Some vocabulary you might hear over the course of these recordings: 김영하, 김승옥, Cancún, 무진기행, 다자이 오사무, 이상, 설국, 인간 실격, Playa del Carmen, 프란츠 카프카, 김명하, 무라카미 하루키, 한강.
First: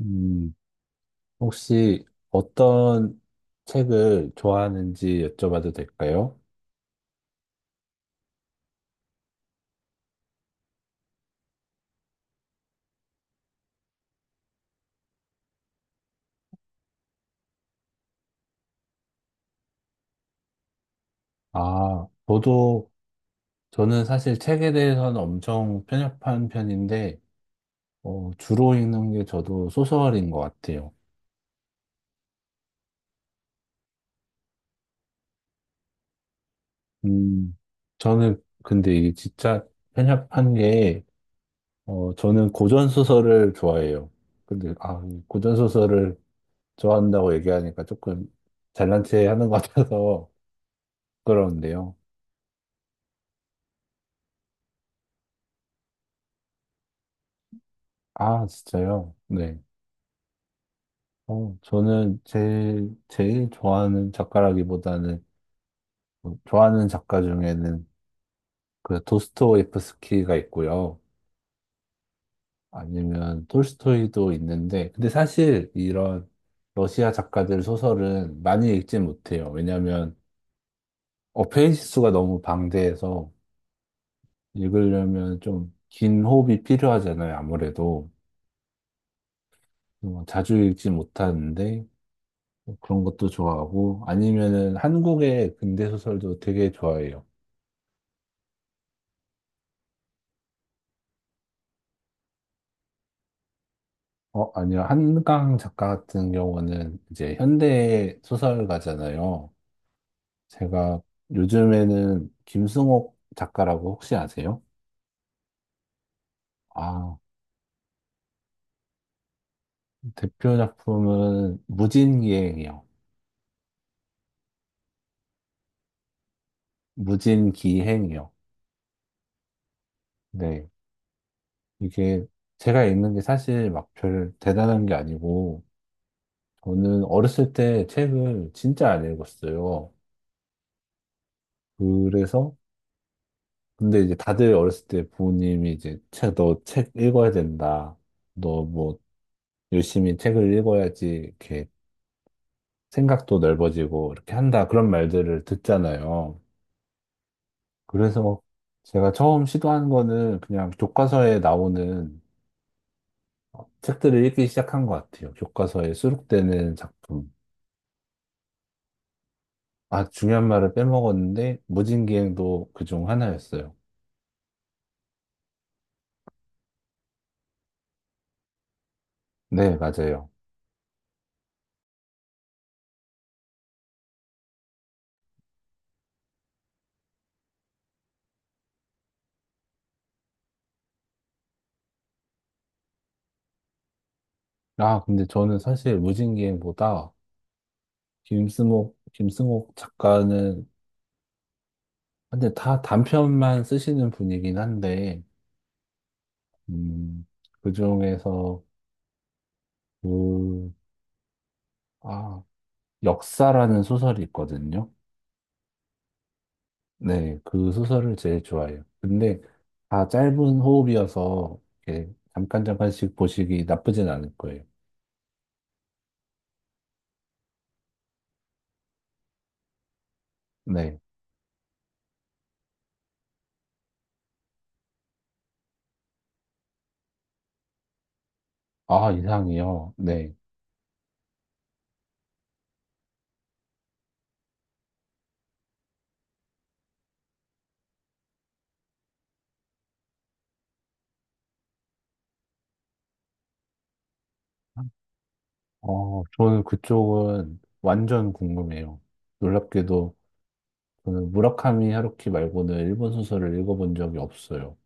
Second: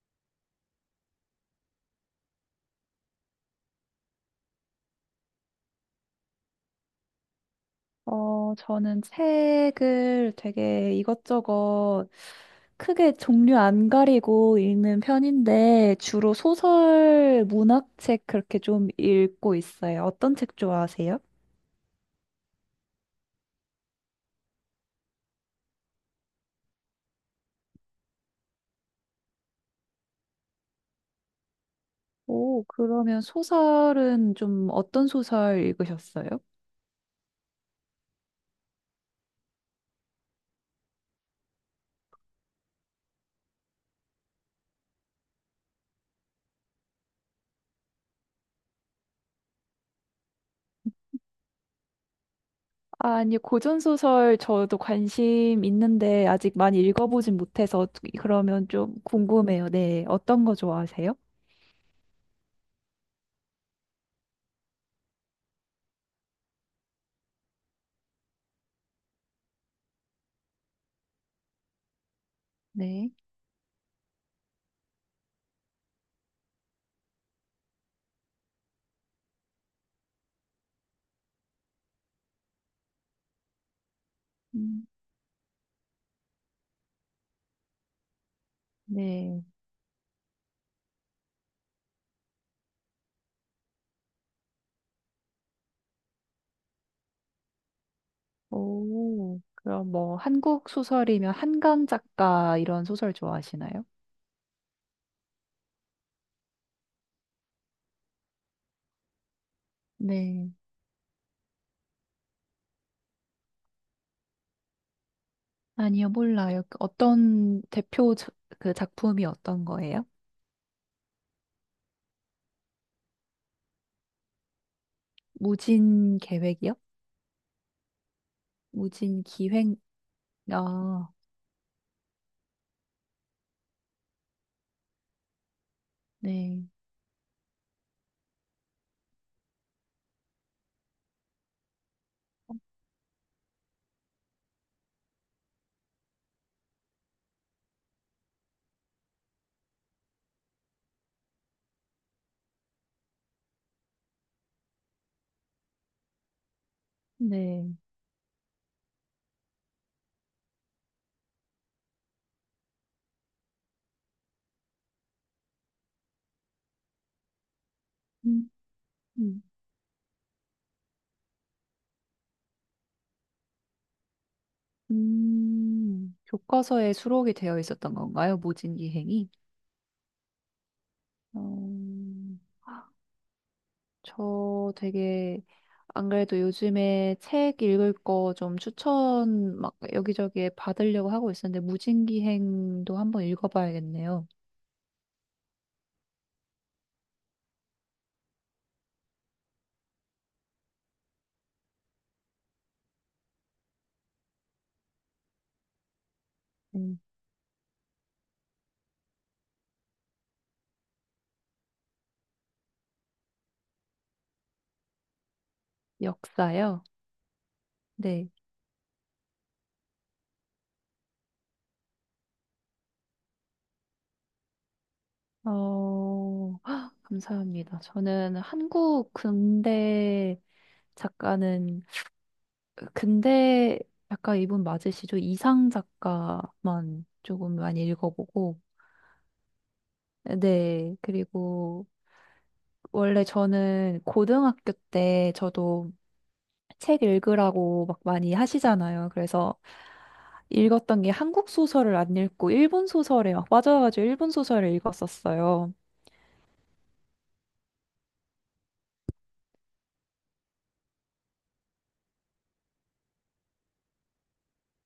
음, 혹시 어떤 책을 좋아하는지 여쭤봐도 될까요? 저는 책을 되게 이것저것 크게 종류 안 가리고 읽는 편인데, 주로 소설, 문학책 그렇게 좀 읽고 있어요. 어떤 책 좋아하세요? 아, 저도, 저는 사실 책에 대해서는 엄청 편협한 편인데, 주로 읽는 게 저도 소설인 것 같아요. 오, 그러면 소설은 좀 어떤 소설 읽으셨어요? 음, 저는 근데 이게 진짜 편협한 게, 저는 고전소설을 좋아해요. 근데, 아, 고전소설을 좋아한다고 얘기하니까 조금 잘난 체 하는 것 같아서 부끄러운데요. 아니, 고전 소설 저도 관심 있는데 아직 많이 읽어보진 못해서 아, 그러면 좀 진짜요? 네. 궁금해요. 네, 어떤 거 좋아하세요? 어, 저는 제일 좋아하는 작가라기보다는, 뭐 좋아하는 작가 중에는 그 도스토옙스키가 있고요. 네. 아니면 톨스토이도 있는데, 근데 사실 이런 러시아 작가들 소설은 많이 읽지 못해요. 왜냐면 페이지 수가 너무 방대해서 음, 읽으려면 좀 긴 호흡이 필요하잖아요. 아무래도. 네. 자주 읽지 못하는데, 그런 것도 좋아하고, 아니면은 한국의 근대 소설도 되게 좋아해요. 오, 그럼 뭐 한국 소설이면 한강 작가 이런 소설 좋아하시나요? 어, 아니요. 한강 작가 같은 경우는 이제 현대 소설가잖아요. 네. 제가 요즘에는 김승옥 작가라고 혹시 아세요? 아니요, 몰라요. 그 아, 어떤 대표 그 작품이 어떤 거예요? 대표 작품은 무진기행이요. 무진 계획이요? 무진기행이요. 무진 기획, 네. 아, 이게 제가 읽는 게 사실 막 별 대단한 게 아니고, 네. 저는 어렸을 때 책을 진짜 안 읽었어요. 그래서, 근데 이제 다들 어렸을 때 부모님이 이제 책, 너 책 읽어야 된다. 너뭐 열심히 책을 읽어야지 이렇게 생각도 넓어지고 이렇게 한다 그런 말들을 듣잖아요. 네. 그래서 제가 처음 시도한 거는 그냥 교과서에 나오는 책들을 읽기 시작한 것 같아요. 교과서에 수록되는 작품. 음, 음, 아, 중요한 말을 빼먹었는데 무진기행도 그중 하나였어요. 교과서에 수록이 되어 있었던 건가요? 무진 기행이? 네, 맞아요. 어, 저 되게 안 그래도 요즘에 책 읽을 거 좀 추천 막 여기저기에 받으려고 하고 있었는데 무진기행도 한번 읽어봐야겠네요. 아, 근데 저는 사실 무진기행보다 김승옥 작가는 근데 다 단편만 쓰시는 분이긴 한데 음. 음, 그 중에서 그, 아, 역사라는 소설이 있거든요. 역사요? 네, 그 소설을 네. 제일 좋아해요. 근데 다 짧은 호흡이어서 이렇게 잠깐 잠깐씩 보시기 나쁘진 않을 거예요. 어, 헉, 감사합니다. 저는 한국 근대 네. 작가는 근대 작가 이분 맞으시죠? 이상 작가만 조금 많이 읽어보고 아, 이상이요. 네. 네. 그리고 원래 저는 고등학교 때 저도 책 읽으라고 막 많이 하시잖아요. 그래서 읽었던 게 한국 소설을 안 읽고 일본 소설에 막 빠져가지고 일본 소설을 읽었었어요. 어, 저는 그쪽은 완전 궁금해요. 놀랍게도 저는 무라카미 하루키 말고는 일본 소설을 읽어본 적이 없어요.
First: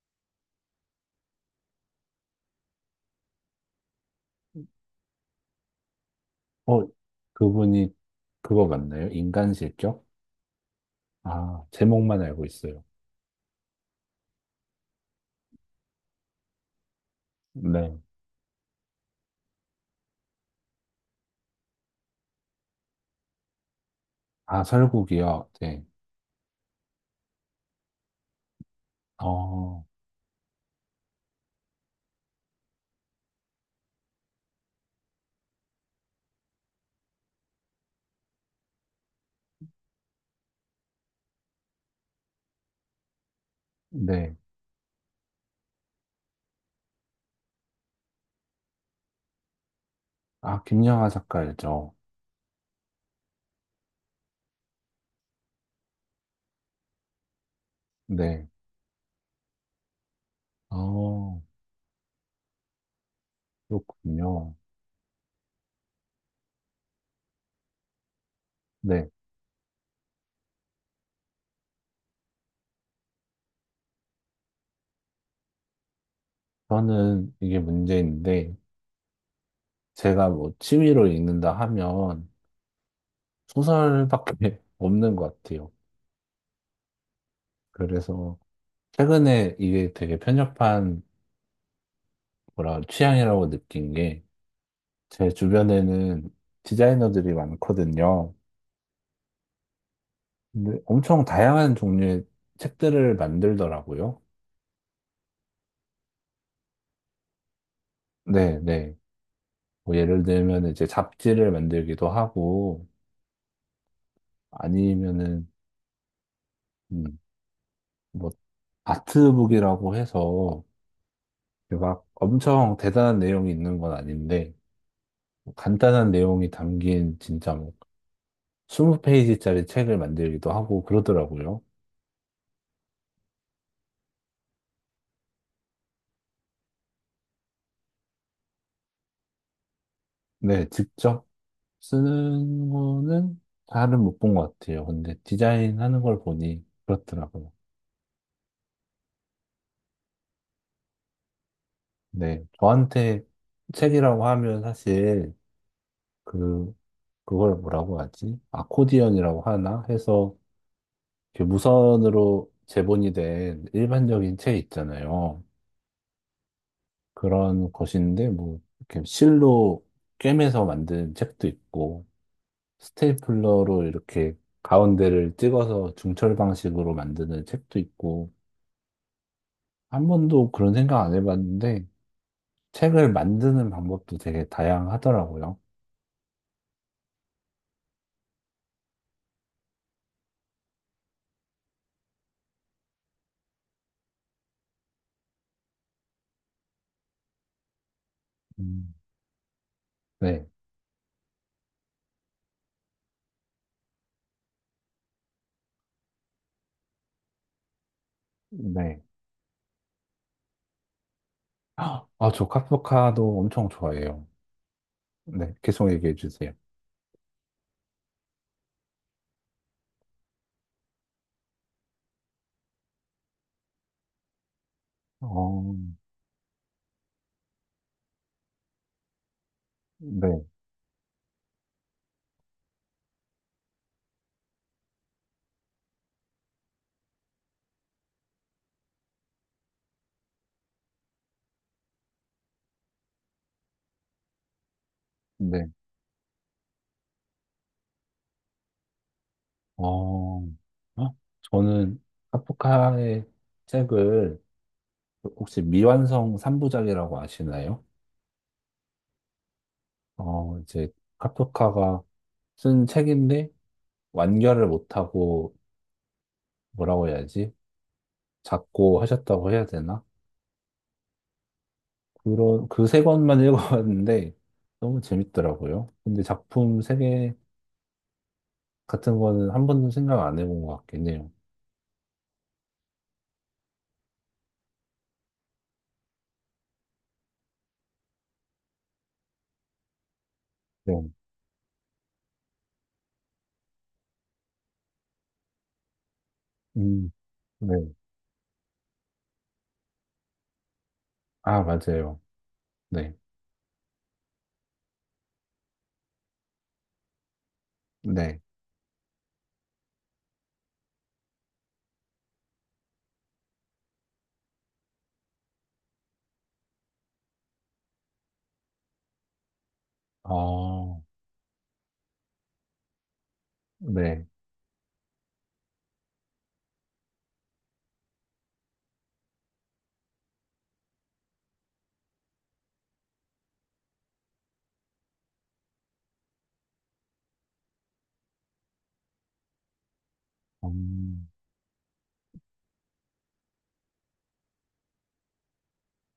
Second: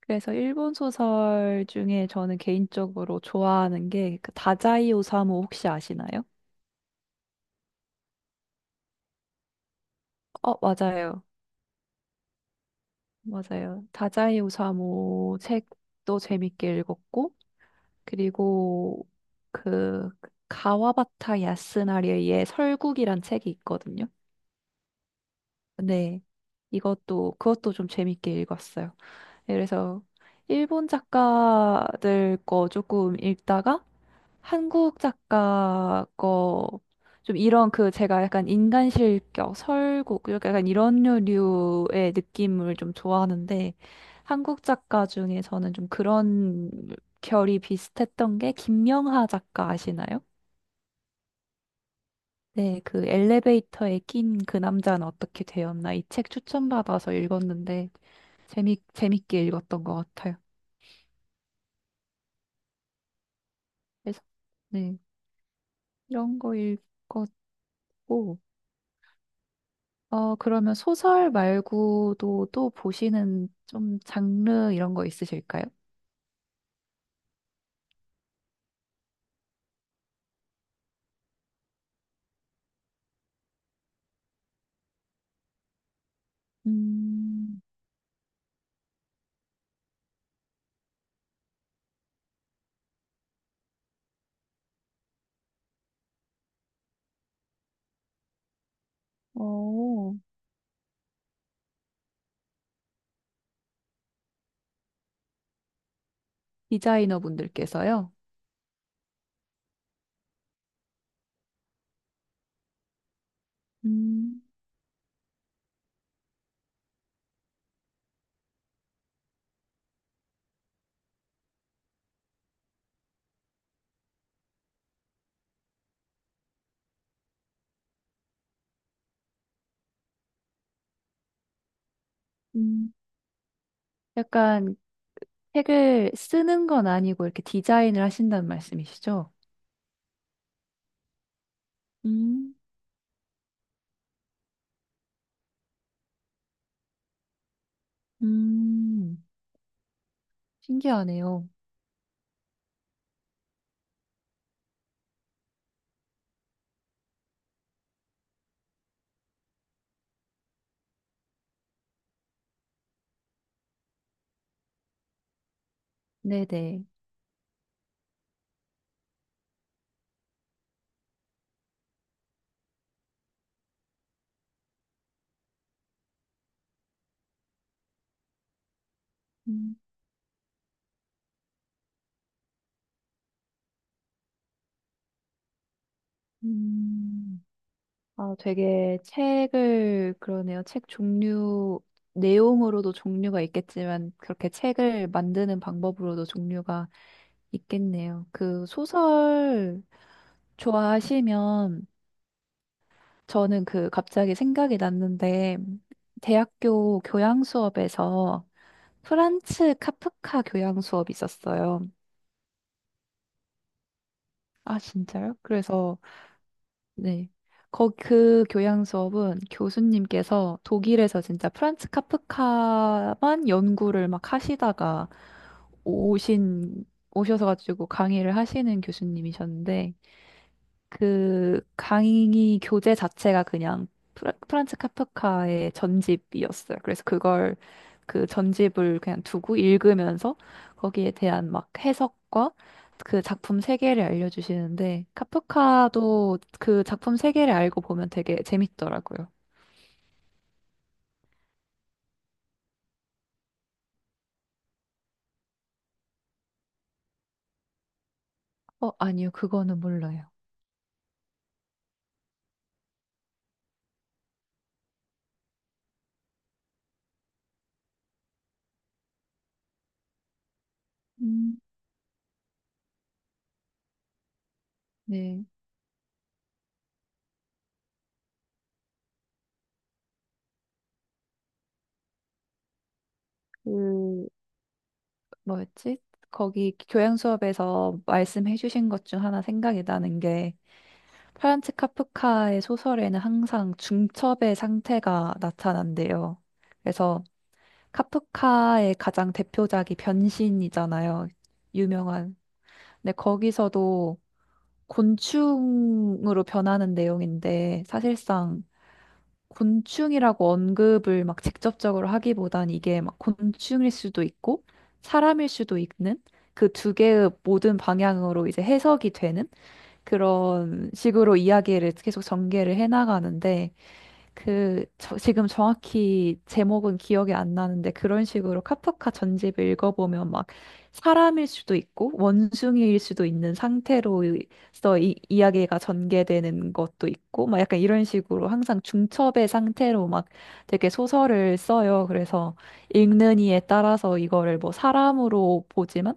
그래서 일본 소설 중에 저는 개인적으로 좋아하는 게그 다자이 오사무 혹시 아시나요? 어, 그분이 그거 맞나요? 인간 실격? 어, 맞아요. 아, 제목만 알고 있어요. 맞아요. 다자이 오사무 책도 재밌게 읽었고, 네. 그리고 그 가와바타 야스나리의 설국이란 책이 있거든요. 아, 설국이요? 네. 네. 이것도, 그것도 좀 재밌게 읽었어요. 네, 어, 그래서 일본 작가들 거 조금 읽다가 한국 작가 거 좀 이런 그 제가 약간 인간 실격, 설국 약간 이런 류의 느낌을 좀 좋아하는데 네. 한국 작가 중에 저는 좀 그런 결이 비슷했던 게 김명하 작가 아시나요? 아, 김영하 작가 알죠? 네, 그 엘리베이터에 낀 그 남자는 어떻게 되었나 이 책 추천받아서 읽었는데 네. 재미 재밌게 읽었던 것 같아요. 어, 그래서 그렇군요. 네. 이런 거 읽었고, 네. 어, 그러면 소설 말고도 또 보시는 좀 장르 이런 거 있으실까요? 저는 이게 문제인데, 제가 뭐 취미로 읽는다 하면 소설밖에 없는 것 같아요. 음, 그래서 최근에 이게 되게 편협한 뭐라 취향이라고 느낀 게, 제 주변에는 디자이너들이 많거든요. 오 근데 엄청 다양한 종류의 책들을 만들더라고요. 디자이너 분들께서요? 네, 네. 뭐 예를 들면 이제 잡지를 만들기도 하고 음, 아니면은 음, 뭐 아트북이라고 해서 막 엄청 대단한 내용이 있는 건 아닌데 뭐 간단한 내용이 담긴 진짜 뭐 20페이지짜리 책을 만들기도 하고 그러더라고요. 음, 약간 책을 쓰는 건 아니고 이렇게 디자인을 하신다는 말씀이시죠? 네, 직접 음, 쓰는 거는 잘은 못 본 것 같아요. 근데 디자인하는 걸 보니 그렇더라고요. 음, 신기하네요. 네, 저한테 책이라고 하면 사실 그 그걸 뭐라고 하지? 아코디언이라고 하나 해서 이렇게 무선으로 제본이 된 일반적인 책 있잖아요. 네네. 그런 것인데 뭐 이렇게 실로 꿰매서 만든 책도 있고 스테이플러로 이렇게 가운데를 찍어서 중철 방식으로 만드는 책도 있고 음, 한 번도 그런 생각 안 해봤는데 책을 만드는 방법도 되게 다양하더라고요. 음. 아, 되게 책을, 그러네요. 책 종류, 내용으로도 종류가 있겠지만, 그렇게 책을 만드는 방법으로도 종류가 있겠네요. 그 음, 소설 네. 좋아하시면, 저는 그 갑자기 생각이 났는데, 대학교 교양 수업에서 네. 프란츠 카프카 교양 수업이 있었어요. 아, 저 카프카도 엄청 좋아해요. 아, 진짜요? 네, 계속 그래서 얘기해 주세요. 네. 거, 그 교양 수업은 교수님께서 독일에서 진짜 프란츠 카프카만 연구를 막 하시다가 어, 오신, 오셔서 가지고 강의를 하시는 교수님이셨는데, 네, 그 강의 교재 자체가 그냥 프란츠 카프카의 전집이었어요. 그래서 그걸 그 전집을 그냥 두고 읽으면서 거기에 대한 막 해석과 그 작품 세계를 알려주시는데 네. 카프카도 그 작품 세계를 알고 보면 되게 재밌더라고요. 어, 어? 저는 카프카의 책을 혹시 미완성 3부작이라고 아시나요? 어, 아니요, 그거는 몰라요. 이제 카프카가 쓴 책인데 완결을 못하고 뭐라고 해야지? 작고 하셨다고 해야 되나? 음. 그런, 그 세 권만 읽어봤는데 너무 네, 재밌더라고요. 근데 작품 세개 같은 거는 한 번도 생각 안 해본 것 같긴 해요. 그 뭐였지? 거기 교양 수업에서 말씀해 주신 것 중 하나 생각이 나는 게 네. 프란츠 카프카의 소설에는 항상 중첩의 상태가 나타난대요. 음, 그래서 네. 카프카의 가장 대표작이 변신이잖아요. 아, 맞아요. 유명한. 근데 네. 거기서도 곤충으로 변하는 내용인데 네. 사실상 곤충이라고 언급을 막 직접적으로 하기보단 이게 막 곤충일 수도 있고 사람일 수도 있는 그 두 개의 모든 방향으로 이제 해석이 되는 그런 어, 식으로 이야기를 계속 전개를 해나가는데, 네. 그, 지금 정확히 제목은 기억이 안 나는데, 그런 식으로 카프카 전집을 읽어보면 막 사람일 수도 있고, 원숭이일 수도 있는 상태로서 이, 이야기가 전개되는 것도 있고, 막 약간 이런 식으로 항상 중첩의 상태로 막 되게 음, 소설을 써요. 그래서 읽는 이에 따라서 이거를 뭐 사람으로 보지만,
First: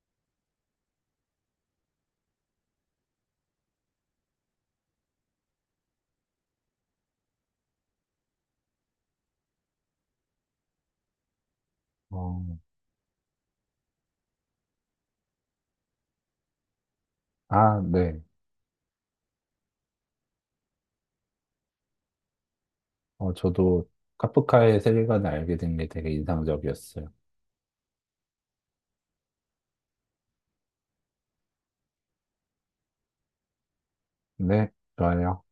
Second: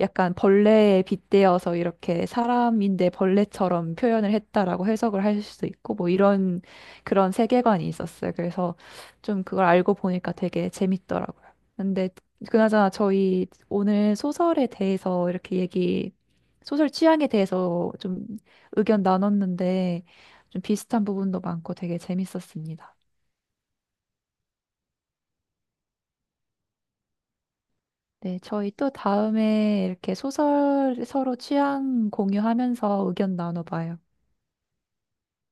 약간 벌레에 빗대어서 이렇게 사람인데 벌레처럼 표현을 했다라고 해석을 할 수도 있고 뭐 이런 그런 세계관이 있었어요. 그래서 좀 그걸 알고 보니까 되게 재밌더라고요. 근데 어, 그나저나 저희 오늘 소설에 대해서 이렇게 얘기, 소설 취향에 아, 대해서 네. 좀 의견 나눴는데 좀 비슷한 부분도 많고 되게 재밌었습니다. 어, 저도 카프카의 세계관을 알게 된 게 되게 인상적이었어요. 네, 저희 또 다음에 이렇게 소설 서로 취향 공유하면서 의견 나눠봐요. 네. 좋아요.